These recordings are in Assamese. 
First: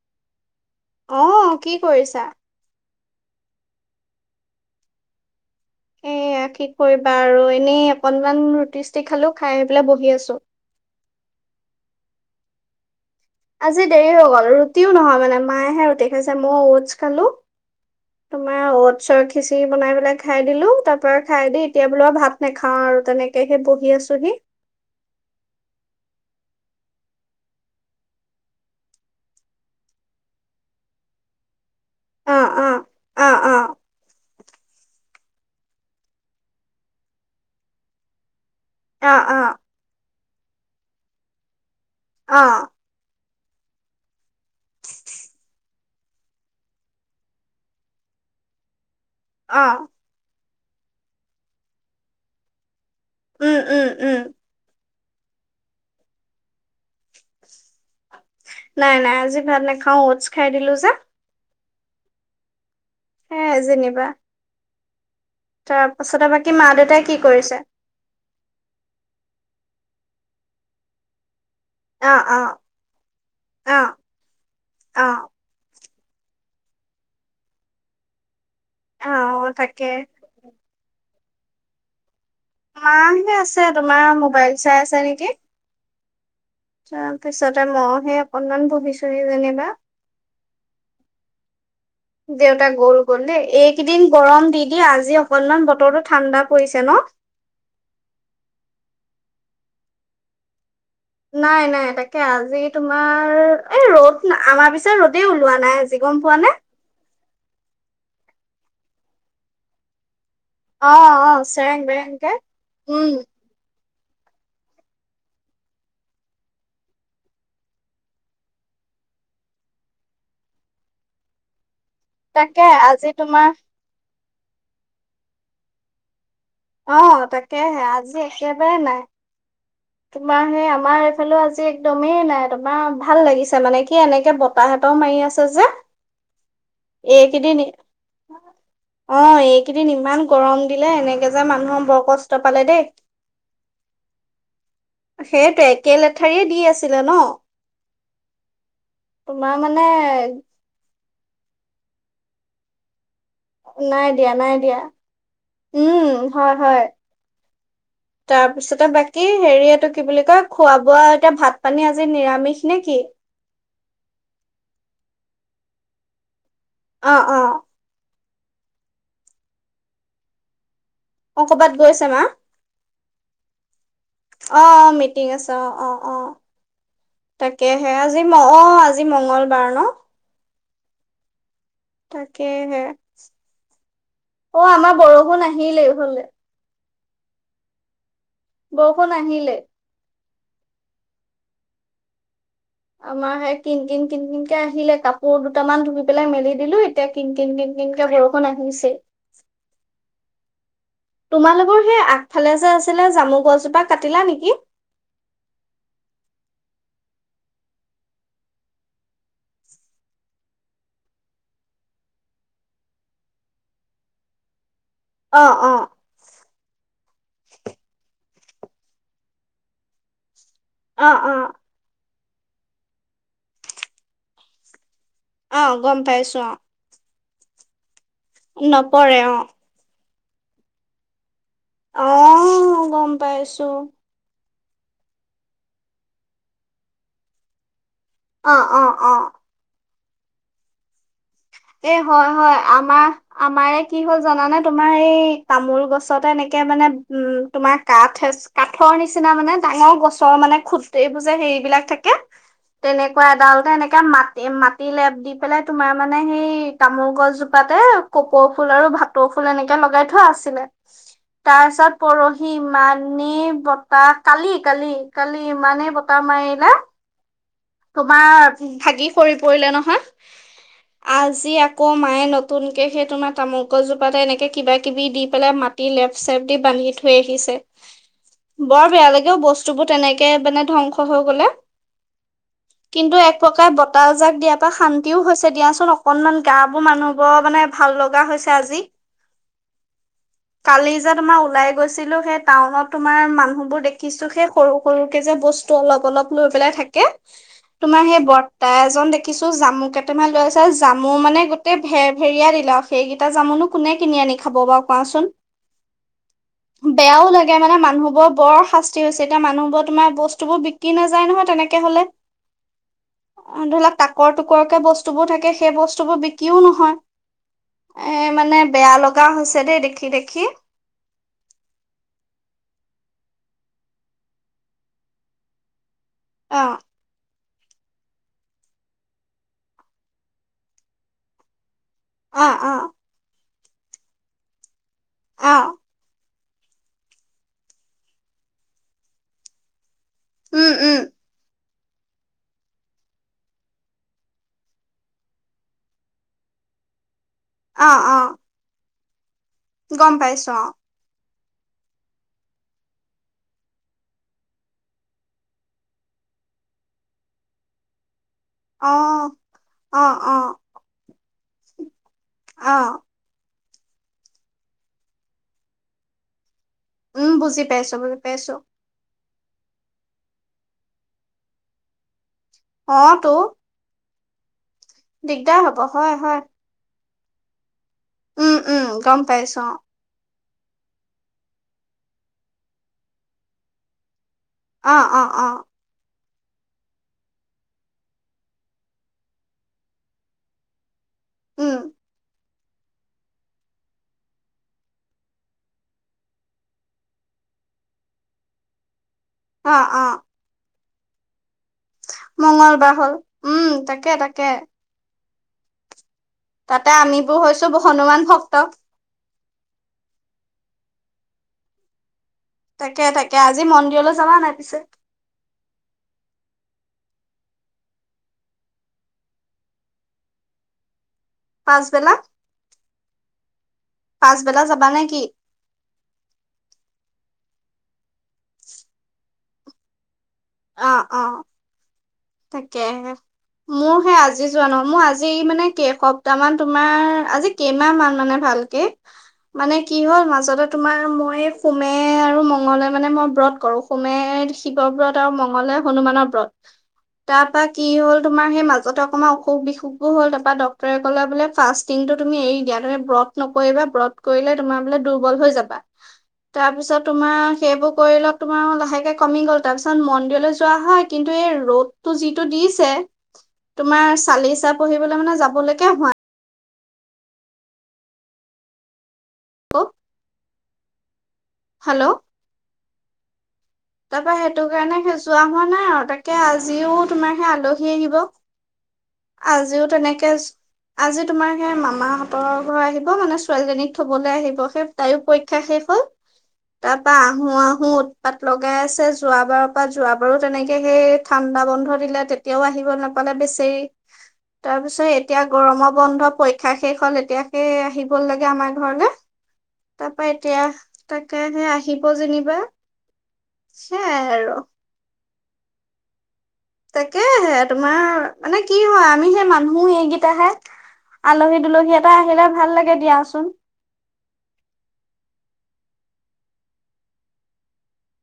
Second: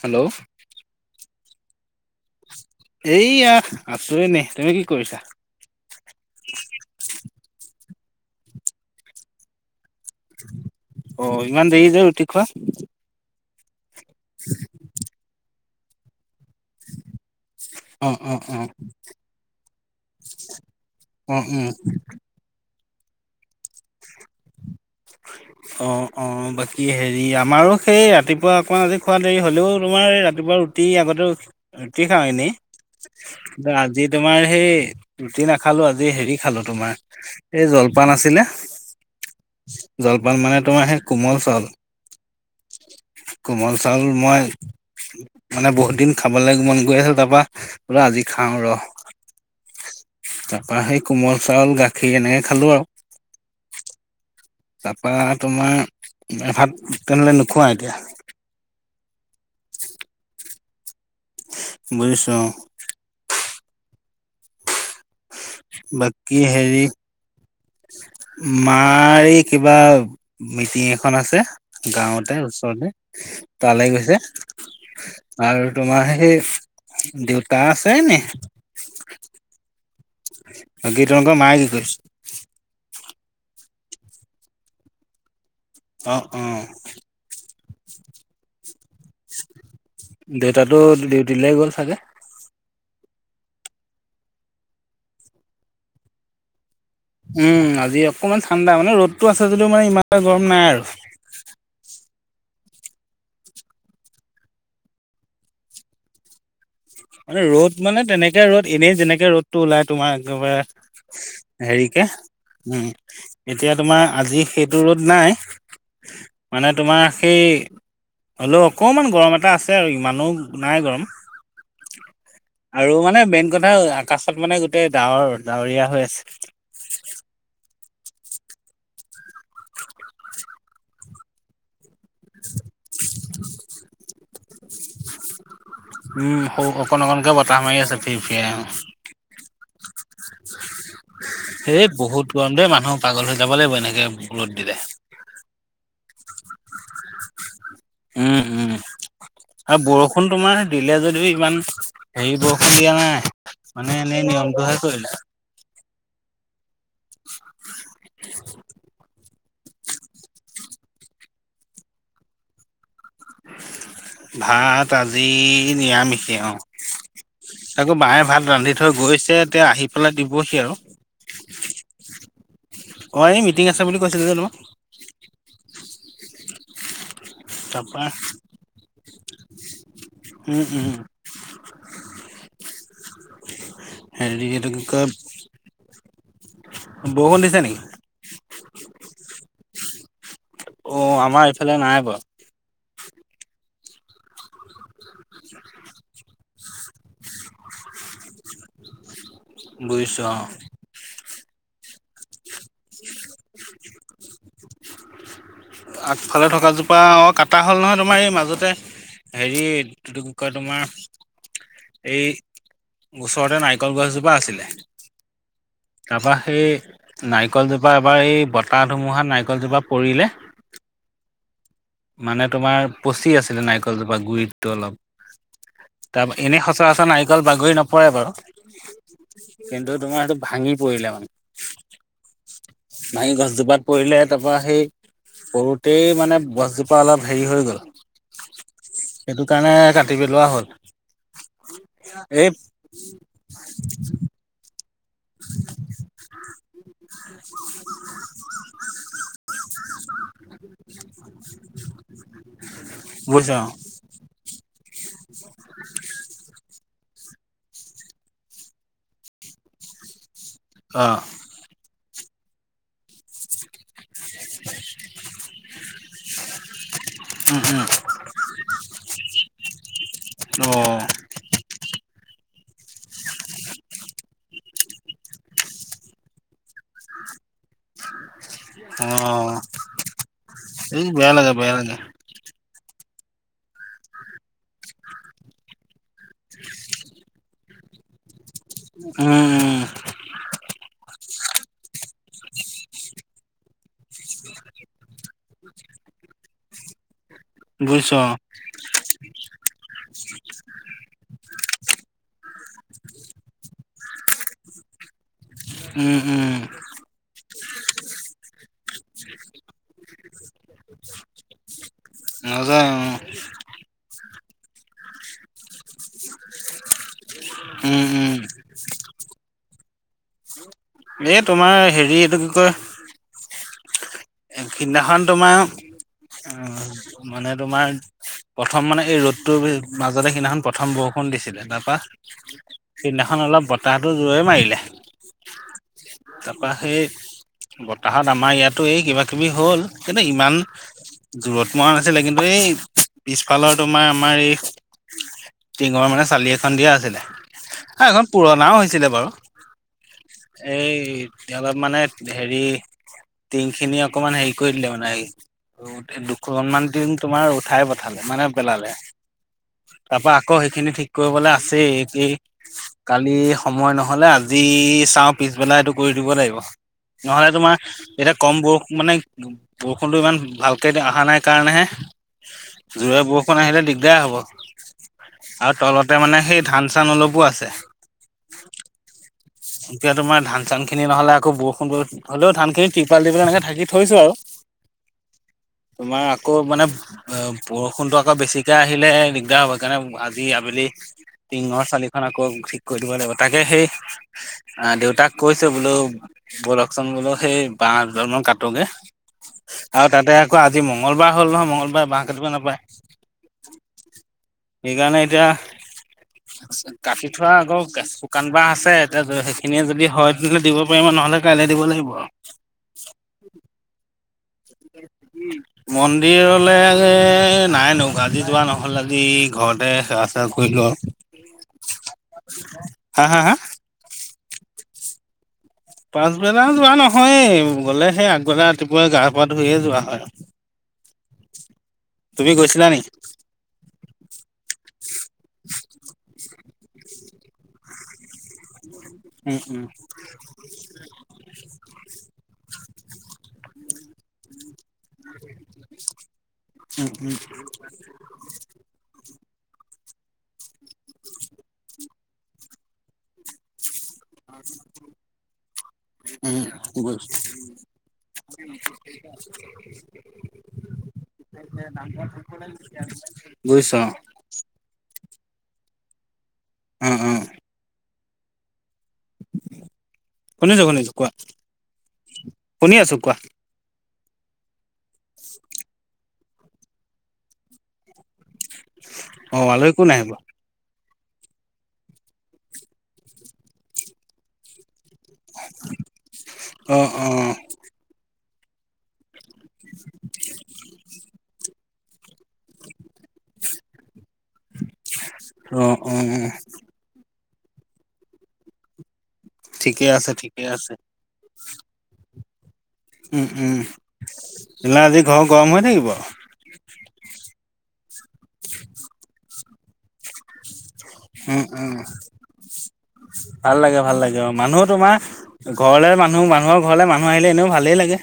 হেল্ল', অ', কি কৰিছা? এইয়া আছো এনেই, তুমি কি কৰিছা? এইয়া কি কৰিবা আৰু এনেই অকনমান ৰুটি চুটি খালো খাই আহি পেলাই বহ অ', ইমান দেৰি যে ৰুটি খোৱা? আজি দেৰি হৈ গল ৰুটিও নহয় মানে মায়েহে ৰুটি খাই ছে মই অটছ খালো অ অ অ তোমাৰ অটছৰ খিচিৰি বনাই পেলাই খাই দিলো। তাৰ পৰা অ খাই দি উম এতিয়া বোলো ভাত নাখাও আৰু তেনেকেহে বহি আছোহি। [inaudible] অ', অ', বাকী হেৰি আমাৰো সেই ৰাতিপুৱা অকমান আজি খোৱা দেৰি হলেও তোমাৰ ৰাতিপুৱা ৰুটি আগতেও ৰুটি খাওঁ অ', এনেই অ', অ', অ', কিন্তু আজি তোমাৰ সেই ৰুটি নাখালো আজি হেৰি খালো তোমাৰ এই জলপান আছিলে। অ', অ', জলপান মানে তোমাৰ সেই কোমল চাউল। অ', কোমল চাউল মই মানে বহুত দিন খাবলৈ মন গৈ আছে তাৰপা পৰা আজি খাওঁ ৰ। অ', তাৰপা সেই কোমল চাউল গাখীৰ এনেকে খালো আৰু উম, উম, উম, তাৰপা তোমাৰ এ ভাত তেনেহ'লে নোখোৱা এতিয়া। নাই, নাই, আজি ভাত নেখাওঁ, অতছ খাই দিলো যে। বুজিছোঁ অ', হে যেনিবা তাৰ পাছতে বাকী, মা হেৰি, দেউতাই কি কৰিছে? মাৰি কিবা মিটিং এখন আছে। অ', গাঁৱতে অ', ওচৰতে তালৈ অ', গৈছে, অ'। আৰু তোমাৰ সেই দেউতা আছে এনে। অ', তাকে। আজি তোমালোকৰ মায়ে কি কৰিছে? মাহে আছে তোমাৰ ম'বাইল চাই আছে নেকি? অ অ তাৰপিছতে মইহে অকনমান বহিছো। হেৰি যেনিবা দেউতাটো ডিউটিলে গ'ল চাগে দেউতা গৰু গ'ল দেই, এইকেইদিন গৰম দি দি আজি অকনমান বতৰটো ঠাণ্ডা পৰিছে। ন? উম, আজি অকমান ঠাণ্ডা, মানে ৰ'দটো আছে যদি মানে ইমান এটা গৰম নাই আৰু। নাই, নাই তাক কে আজি তোমাৰ এই ৰ'দ, আমাৰ পিছেই ৰ'দেই ওলোৱা নাই আজি গম পোৱা নে? মানে ৰ'দ মানে, তেনেকে ৰ'দ এনেই যেনেকে, ৰ'দটো ওলাই তোমাৰ অ', অ', একেবাৰে চেৰেং হেৰিকে, বেৰেংকে। উম, এতিয়া তোমাৰ আজি সেইটো ৰ'দ নাই, মানে তোমাৰ সেই হ'লেও অকণমান গৰম এটা আছে আৰু ইমানো নাই গৰম। তাকে আৰু আজি মানে তোমাৰ মেইন কথা আকাশত মানে গোটেই ডাৱৰ ডাৱৰীয়া হৈ আছে। অ', তাকেহে আজি একেবাৰে নাই। তোমাৰ সেই আমাৰ এইফালে আজি একদমেই নাই তোমাৰ ভাল লাগিছে মানে কি এনেকে ব তাহঁতৰ মাৰি আছে যে। উম, সৌ অকণ অকণকে এইকেইদিন বতাহমাৰি আছে ফিৰ ফিৰাই। কেইদিন ইমান গৰম দিলে, এনেকে যে মানুহৰ এই বৰ বহুত কষ্ট গৰম পালে দেই। মানুহ পাগল হৈ যাব লাগিব এনেকে ৰ'দ দিলে সেইটো একে লেঠাৰিয়ে দি আছিলে ন। উম উম তোমাৰ আৰু মানে বৰষুণ তোমাৰ দিলে যদি, যদিও ইমান হেৰি বৰষুণ দিয়া নাই মানে নাই এনেই দিয়া নাই নিয়মটোহে দিয়া কৰিলে। উম, হয়, হয় তাৰপিছতে বাক কি হেৰি এইটো কি বুলি কয়, খোৱা বোৱা এতিয়া ভাত পানী আজি নিৰামিষ নেকি? ভাত আজি নিৰামিষে আও অ অ তাকো বায়ে ভাত ৰান্ধি থৈ গৈছে। এতিয়া আহি পেলাই দিবহি আৰু। অ কবাত গৈছে মা? অ এই মিটিং আছে বুলি কৈছিলো যে তোমাক অহ, অ মিটিং আছে অ-অ-অ। তাকেহে তাৰপৰা আজি, অ, আজি মঙ্গলবাৰ ন। উম, উম। তাকেহে, হেৰি অ এইটো কি আমাৰ কয় বৰষুণ আহিলেই হ'লে। বৰষুণ দিছে নেকি? বৰষুণ আহিলেই অ, আমাৰ এইফালে নাই বাৰু। আমাৰ সেই কিন, কিন, কিন, কিন কে আহিলে। কাপোৰ দুটামান ধুই পেলাই মেলি দিলো এতিয়া কিন, কিন, কিন, কিন কে বৰষুণ আহিছেই। বুজিছো অ। তোমালোকৰ সেই আগফালে যে, আছিলে জামু গছজোপা কাটিলা নেকি? আগফালে থকাজোপা অ কাটা হ'ল নহয় তোমাৰ এই মাজতে হেৰি কি কয় তোমাৰ এই ওচৰতে নাৰিকল গছজোপা আছিলে অ অ তাৰপা সেই নাৰিকলজোপা এবাৰ এই বতাহ ধুমুহাত নাৰিকলজোপা পৰিলে অ অ মানে তোমাৰ পচি আছিলে নাৰিকলজোপা গুৰিটো অলপ অ গম তাৰ পাইছো অ এনেই সচৰাচৰ নাৰিকল বাগৰি নপ নপৰে অ তোমাৰ সেইটো ভাঙি পৰিলে মানে অ গম ভাঙি পাইছো গছজোপাত পৰিলে তাৰপৰা সেই সৰুতেই মানে গছজোপা অলপ হেৰি হৈ গ'ল অ অ অ তিভি লোৱা হ'ল [inaudible] এ হয় এই হয় আমাৰ আমাৰে কি হ'ল জানে তোমাৰ এই তামোল গছতে এনেকে মানে উম তোমাৰ কাঠ কাঠৰ নিচিনা মানে ডাঙৰ গছৰ মানে খুটিবুৰ যে হেৰিবিলাক থাকে তেনেকুৱা বুজিছো এডালতে এনেকে মাটি ম দি লেপ দি পেলাই তোমাৰ মানে সেই তামোল গছজোপাতে কপৌ ফুল আৰু ভাটৌ ফুল এনেকে লগাই থোৱা আছিল অ তাৰ পিছত পৰহি ইমানেই বতাহ কালি কালি কালি ইমানেই বতাহ মাৰিলে উম উম তোমাৰ ভাগি সৰি পৰিলে অ নহয় আজি আকৌ মায়ে নতুন কে সেই তোমাৰ তামোলগছ জোপাত এনেকে কিবা কিবি দি পেলাই মাটি লেপট চেপ দি বান্ধি থৈয় আহিছে বৰ বেয়া লাগে অ বস্তুবোৰ তেনেকে মানে এই ধ্বংস হৈ বেয়া গলে লাগে বেয়া লাগে কিন্তু এক প্ৰকাৰে বতাহজাক দিয়াৰ পৰা শান্তিও হৈছে দিয়া অকনমান গা বোৰ মানুহবোৰৰ মানে ভাল লগা হৈছে আজি উম উম কালিযে তুমাৰ [inaudible] ওলাই গৈছিলো সেই টাউনত তোমাৰ মানুহ বোৰ দেখিছো সেই সৰু সৰুকে যে বস্তু অলপ অলপ লৈ পেলাই থাকে তুমাৰ বুজিছো সেই অ বৰ্তা এজন দেখিছো জামু কেইটামান লৈ আছ জামু মানে গোটেই ভেৰ ভেৰিয়া দিলে সেইকেইটা জামুনো কোনে কিনি আনি খাব বাৰু কোৱাচোন উম উম এতিয়া মানে মানুহবোৰৰ বৰ শাস্তি হৈছে, এতিয়া মানুহবোৰ তোমাৰ বস্তুোৰ বিক্ৰী নাযায় নহয় তেনেকে হলে। মজা অ', কৰ টুকৰ কে বস্তু কে সেই বস্তুবোৰ বিক্ৰীও নহয়, উম এ উম মানে বেয়া গাহৈছে দে দেখি দেখি এ তোমাৰ হেৰি এইটো কি কয় এই সিদিনাখন তোমাৰ অ উম, মানে তোমাৰ প্ৰথম মানে এই ৰ'দটোৰ মাজতে সিদিনাখন প্ৰথম বৰষুণ দিছিলে তাত অ অ সিদিনাখন অলপ বতাহটো জোৰেই মাৰিলে। অ তাৰপৰা সেই বতাহত আমাৰ ইয়াতো এই কিবাকিবি হ'ল। কিন্ত ইমান উম উম জোৰত মৰা নাছিলে কিন্তু এই পিছফালৰ তোমাৰ আমাৰ এই টিঙৰ মানে চালি এখন দিয়া আছিলে, অ হয় অ এখন পুৰণাও হৈছিলে বাৰু গম পাইছো অ', তেওঁ অলপ মানে হেৰি টিং খিনি অকণমান হেৰি কৰি দিলে মানে হেৰি দুখনমান দিন তোমাৰ উঠাই পঠালে। মানে অ পেলালে অ অ তাৰপা অ আকৌ সেইখিনি ঠিক কৰিবলৈ আছে এই অ কালি সময় নহ'লে আজি চাওঁ পিছবেলা এইটো কৰি দিব লাগিব। উম নহলে বুজি তোমাৰ পাইছো বুজি এতিয়া পাইছো কম বোৰ মানে বৰষুণটো ইমান ভালকে অহা নাই কাৰণেহে অ জোৰে তো বৰষুণ আহিলে দি দে হ'ব দিগদাৰ আৰু হব হয় তলতে হয় মানে সেই ধান চান অলপো আছে। উম, উম, গম পাইছো। এতিয়া তোমাৰ ধান চান খিনি নহলে আকৌ বৰষুণ হলেও ধান খিনি তিৰপাল দি পেলাই এনেকে ধাকি থৈছো আৰু। অ', অ', অ', তোমাৰ আকৌ মানে অ, বৰষুণতটো আকৌ বেছিকে আহিলে দিগদাৰ হব কাৰণে আজি আবেলি উম টিঙৰ চালিখন আকৌ ঠিক কৰি দিব লাগিব তাকে সেই আ, দেউতাক কৈছে বোলো বলকচোন বোলো সেই বাঁহ দুডালমান কাটোগে। অ অ আৰু তাতে আকৌ আজি মংগলবাৰ হ'ল নহয় মংগল মঙলবাৰে বাঁহ কাটিব নাপায়, মংগলবাৰ হ'ল উম তাকে তাকে সেইকাৰণে এতিয়া তাতে কাটি আমিবোৰ থোৱা হৈছো আগৰ হনুমান শুকান ভক্ত বাঁহ আছে। এতিয়া সেইখিনিয়ে যদি হয় তেনেহলে দিব পাৰিবা নহলে কাইলৈ দিব লাগিব আৰু। তাকে তাকে আজি মন্দিৰলৈ যাবা নাই? পিছে মন্দিৰলে এ নাই নো আজি যোৱা নহ'ল আজি ঘৰতে সেৱা চেৱা কৰিলোঁ আৰু। পাঁচবেলা হাঁ, হাঁ, হাঁ? পাঁছবেলা যাবা নে কি? পাঁছবেলা যোৱা নহয়, গ'লে সেই আগবেলা ৰাতিপুৱাই গাপা ধুইয়ে যোৱা হয়। তুমি তাকে গৈছিলা নি মোৰ সেই আজি যোৱা নহয় মোৰ আজি মানে কেসপ্তাহ মান তোমাৰ আজি কেইমাহ মান মানে ভালকে উম মানে উম কি হ'ল মাজতে তোমাৰ মই ফোমে আৰু মংগলে মানে মই ব্ৰত কৰো সোমে ব্ৰত আৰু মঙগলে হনুমানৰ ব্ৰত, উম তাৰ পৰা কি হ'ল তোমাৰ সেই মাজতে আমাৰ অসুখ বিসুখো হ'ল, তাৰপৰা ডক্তৰে ক'লে বোলে ফাৰ্ষ্টিংটো তুমি এৰি দিয়া, তোমি ব্ৰত নকৰিবা ব্ৰত কৰিলে তোমাৰ বোলে দুৰ্বল হৈ যাবা। উম তাৰ পিছত উম গৈ তোমাৰ সেইবোৰ কৰি লও তোমাৰ লাহেকে কমি গ'ল তাৰপিছত মন্দিৰলৈ যোৱা হয় কিন্তু ৰদটো যিটো দিছে, গৈছ অ তোমাৰ চালিচা পঢ়িবলৈ মানে যাবৈ লৈকে হোৱা উম, উম। হেল্ল? শুনিছো, শুনিছো, কোৱা। শুনি আছো কোৱা? তাৰপা সেইটো কাৰণে যোৱা হোৱা নাই আৰু তাকে আজিও তোমাৰ সেই আলহী আহিব। অ আজিও আলহী কোন আহিব তেনেকে। আজি তোমাৰ সেই মামাহঁতৰৰ ঘৰ আহিব মানে ছোৱালীজনীক থবলৈ আহিব। সেই তাইও পৰীক্ষা শেষ হল তাৰ অ পৰা অ আহো, আহো উৎপাত লগাই আছে। যোৱাবাৰৰ পৰা যোৱাবাৰো তেনেকে সেই ঠাণ্ডা বন্ধত। দিলে তেতিয়াও আহিব নাপালে বেচি। তাৰ পিছত এতিয়া অ গৰমৰ অ বন্ধ পৰীক্ষা শেষ হ'ল এতিয়াকে আহিব লাগে আমাৰ ঘৰলৈ। ঠিকে তাৰাপা আছে এতিয়া ঠিকে আছে তাকে আহিব যেনিবা। উম, উম, সেয়াই আৰু সিলাদি ঘৰ গৰম হৈ থাকিব। তাকে সে তোমাৰ। মানে কি হয় আমি সে মানুহো এইকেইটাহে আলহী উম, দুলহী উম, এটা আহিলে ভাল লাগে দিয়াচোন ভাল লাগে, ভাল লাগে অ, মানুহো তোমাৰ ঘৰলৈ মানুহ, মানুহৰ ঘৰলৈ মানুহ আহিলে এনেও ভালেই লাগে।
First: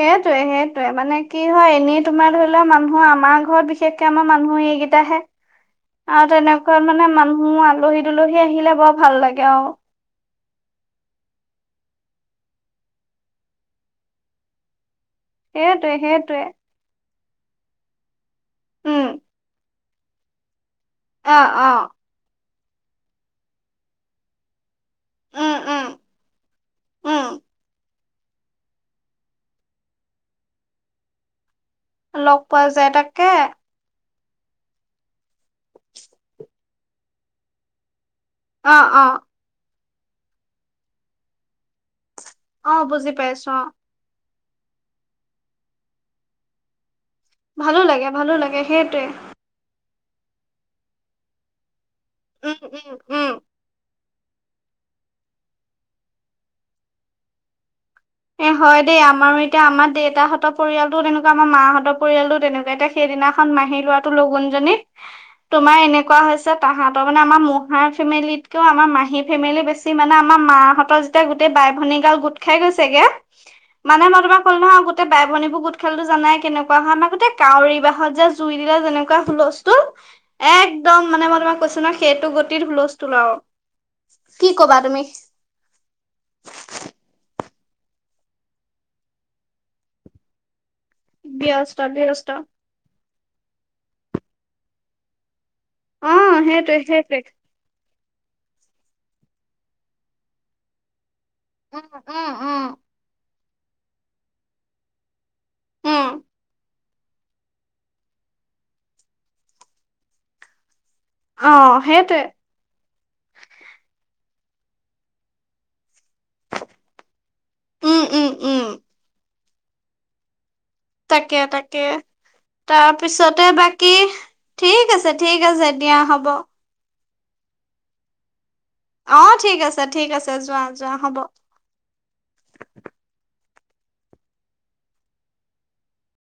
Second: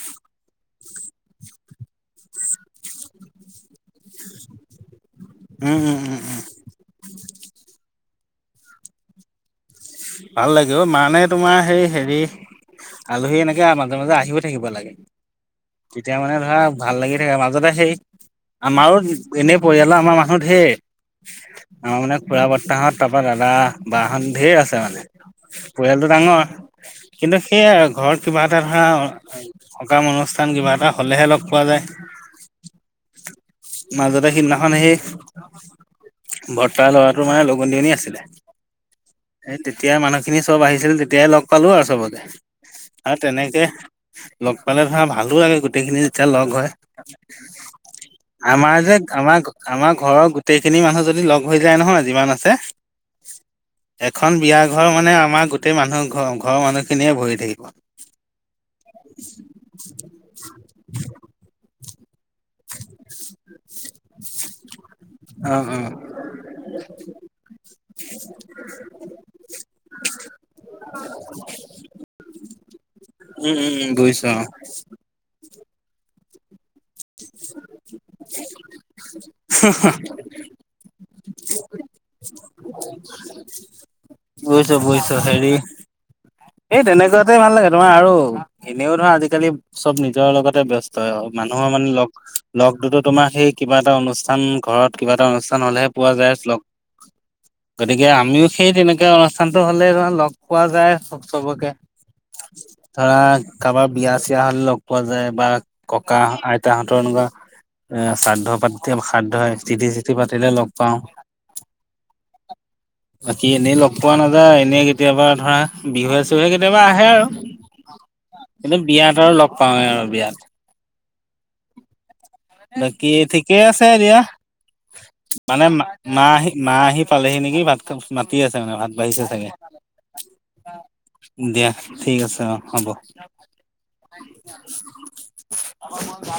সেইটোৱে, সেইটোৱে মানে কি হয় এনেই তোমাৰ ধৰি লোৱা মানুহৰ আমাৰ ঘৰত বিশেষকে আমাৰ মানুহ এইকেইটাহে। উম উম উম আৰু উম। তেনেকুৱা মানে মানুহ আলহী, দুলহী আহিলে বৰ ভাল লাগে আৰু। ভাল লাগে, মানে তোমাৰ, সেই হেৰি আলহী এনেকে মাজে, মাজে আহিও থাকিব লাগে। সেইটোৱে তেতিয়া মানে সেইটোৱে ধৰা ভাল লাগি থ, মাজতে সেই আমাৰো উম এনেই পৰিয়ালৰ আমাৰ মানুহত ধেৰ অ অ আমাৰ মানে খুৰা বতাহত তাৰ পৰা দাদা, বাহহত ধেৰ আছে মানে। উম উম পৰিয়ালটো ডাঙৰ। উম কিন্তু সেইয়াই আৰু ঘৰত কিবা এটা ধৰা সকাম অনুষ্ঠান কিবা এটা হ'লেহে অলপ লগ পোৱা যায় তাকে। মাজতে সিদিনাখন সেই, ভৰ্তাৰ ল'ৰাটোৰ মানে লগন দজনী আছিলে। অ', অ'। এই তেতিয়া মানুহখিনি চব আহিছিল, তেতিয়াই লগ পালোঁ আৰু চবকে, অ বুজি আৰু পাইছো অ তেনেকে লগ পালে ধৰা ভালো লাগে, গোটেইখিনি যেতিয়া লগ হয়। ভালো লাগে ভালো লাগে আমাৰ যে সেইটোৱে আমাক, আমাক। ঘৰৰ গোটেইখিনি মানুহ যদি লগ হৈ যায় নহয়, যিমান আছে, উম উম উম এ এখন বিয়া ঘৰ মানে আমাৰ গোটেই মানুহ ঘৰ, ঘৰৰ মানুহখিনিয়ে ভৰি থাকিব। এ, হয়, দেই আমাৰো এতিয়া আমাৰ দেউতাহঁতৰ পৰিয়ালটোও তেনেকুৱা আমাৰ মাহঁতৰ পৰিয়ালটো তেনেকুৱা এতিয়া সেইদিনাখন মাহি লৰাটো লগুনজনী। [inaudible] তোমাৰ এনেকুৱা হৈছে, তাহাঁতৰ মানে আমাৰ মহাৰ ফেমিলিতকেও আমাৰ মাহী ফেমিলি বেছি মানে আমাৰ মাহঁতৰ যেতিয়া গোটেই বাই, ভনী গাল গোট খাই গৈছে। কে, উম উম উম মানে মই বুজিছো অ তোমাক ক'লো নহয়, গোটেই বাই-ভনীবোৰ গোট খালে জানাই কেনেকুৱা হয়, আ। গোটেই কাউৰী বাহত যে জুই দিলে যেনেকুৱা হুলস্থুল, একদম মানে মই তোমাক কৈছো নহয় সেইটো গতিত হুলস্থুল আৰু। কি বুজিছো, কবা তুমি বুজিছো হেৰি। এই তেনেকুৱাতে ভাল লাগে। তোমাৰ আৰু এনেও ধৰা আজিকালি চব নিজৰ লগতে ব্য স্ত মানুহৰ ব্যস্ত মানে লগ, ব্যস্ত লগ দুতো তোমাৰ সেই কিবা এটা অনুষ্ঠান ঘৰত কিবা এটা অনু ষ্ঠান হলেহে অ পোৱা যায় লগ। সেইটোৱে সেইটোৱে গতিকে আমিও সেই তেনেকুৱা অনুষ্ঠানটো হ'লে ধৰা লগ পোৱা যায় চ চবকে, উম উম উম ধৰা কাবাৰ বিয়া-চিয়া হ'লে লগ পোৱা যায়। বা ককা উম। আ তাহতৰ এনেকুৱা, এ, শ্ৰাদ্ধ পাতি শ্ৰাদ্ধ হে চিঠি-টিঠি পাতিলে লগ পাওঁ, অ সেইটোৱে। বাকী এনেই লগ পোৱা না ৰা এনেই কেতিয়াবা ধৰা বিহুৱে চিহুয়ে কেতিয়াবা আহে আৰু, উম উম উম কিন্তু বিয়াত আৰু লগ পাওঁৱে আৰু বিয়াত। তাকে, তাকে। বাকী তাৰপিছতে ঠিকেই আছে বাকী, দিয়া ঠিক আছে ঠিক মানে আছে দিয়া মা হ'ব। আহি মা আহি পালেহি নেকি ভাত [unintelligible] মাতি মানে ভাত বাঢ়িছে অ' চাগে ঠিক আছে ঠিক আছে যোৱা। যোৱা হ'ব। দিয়া ঠিক আছে অ' হ'ব। [inaudible]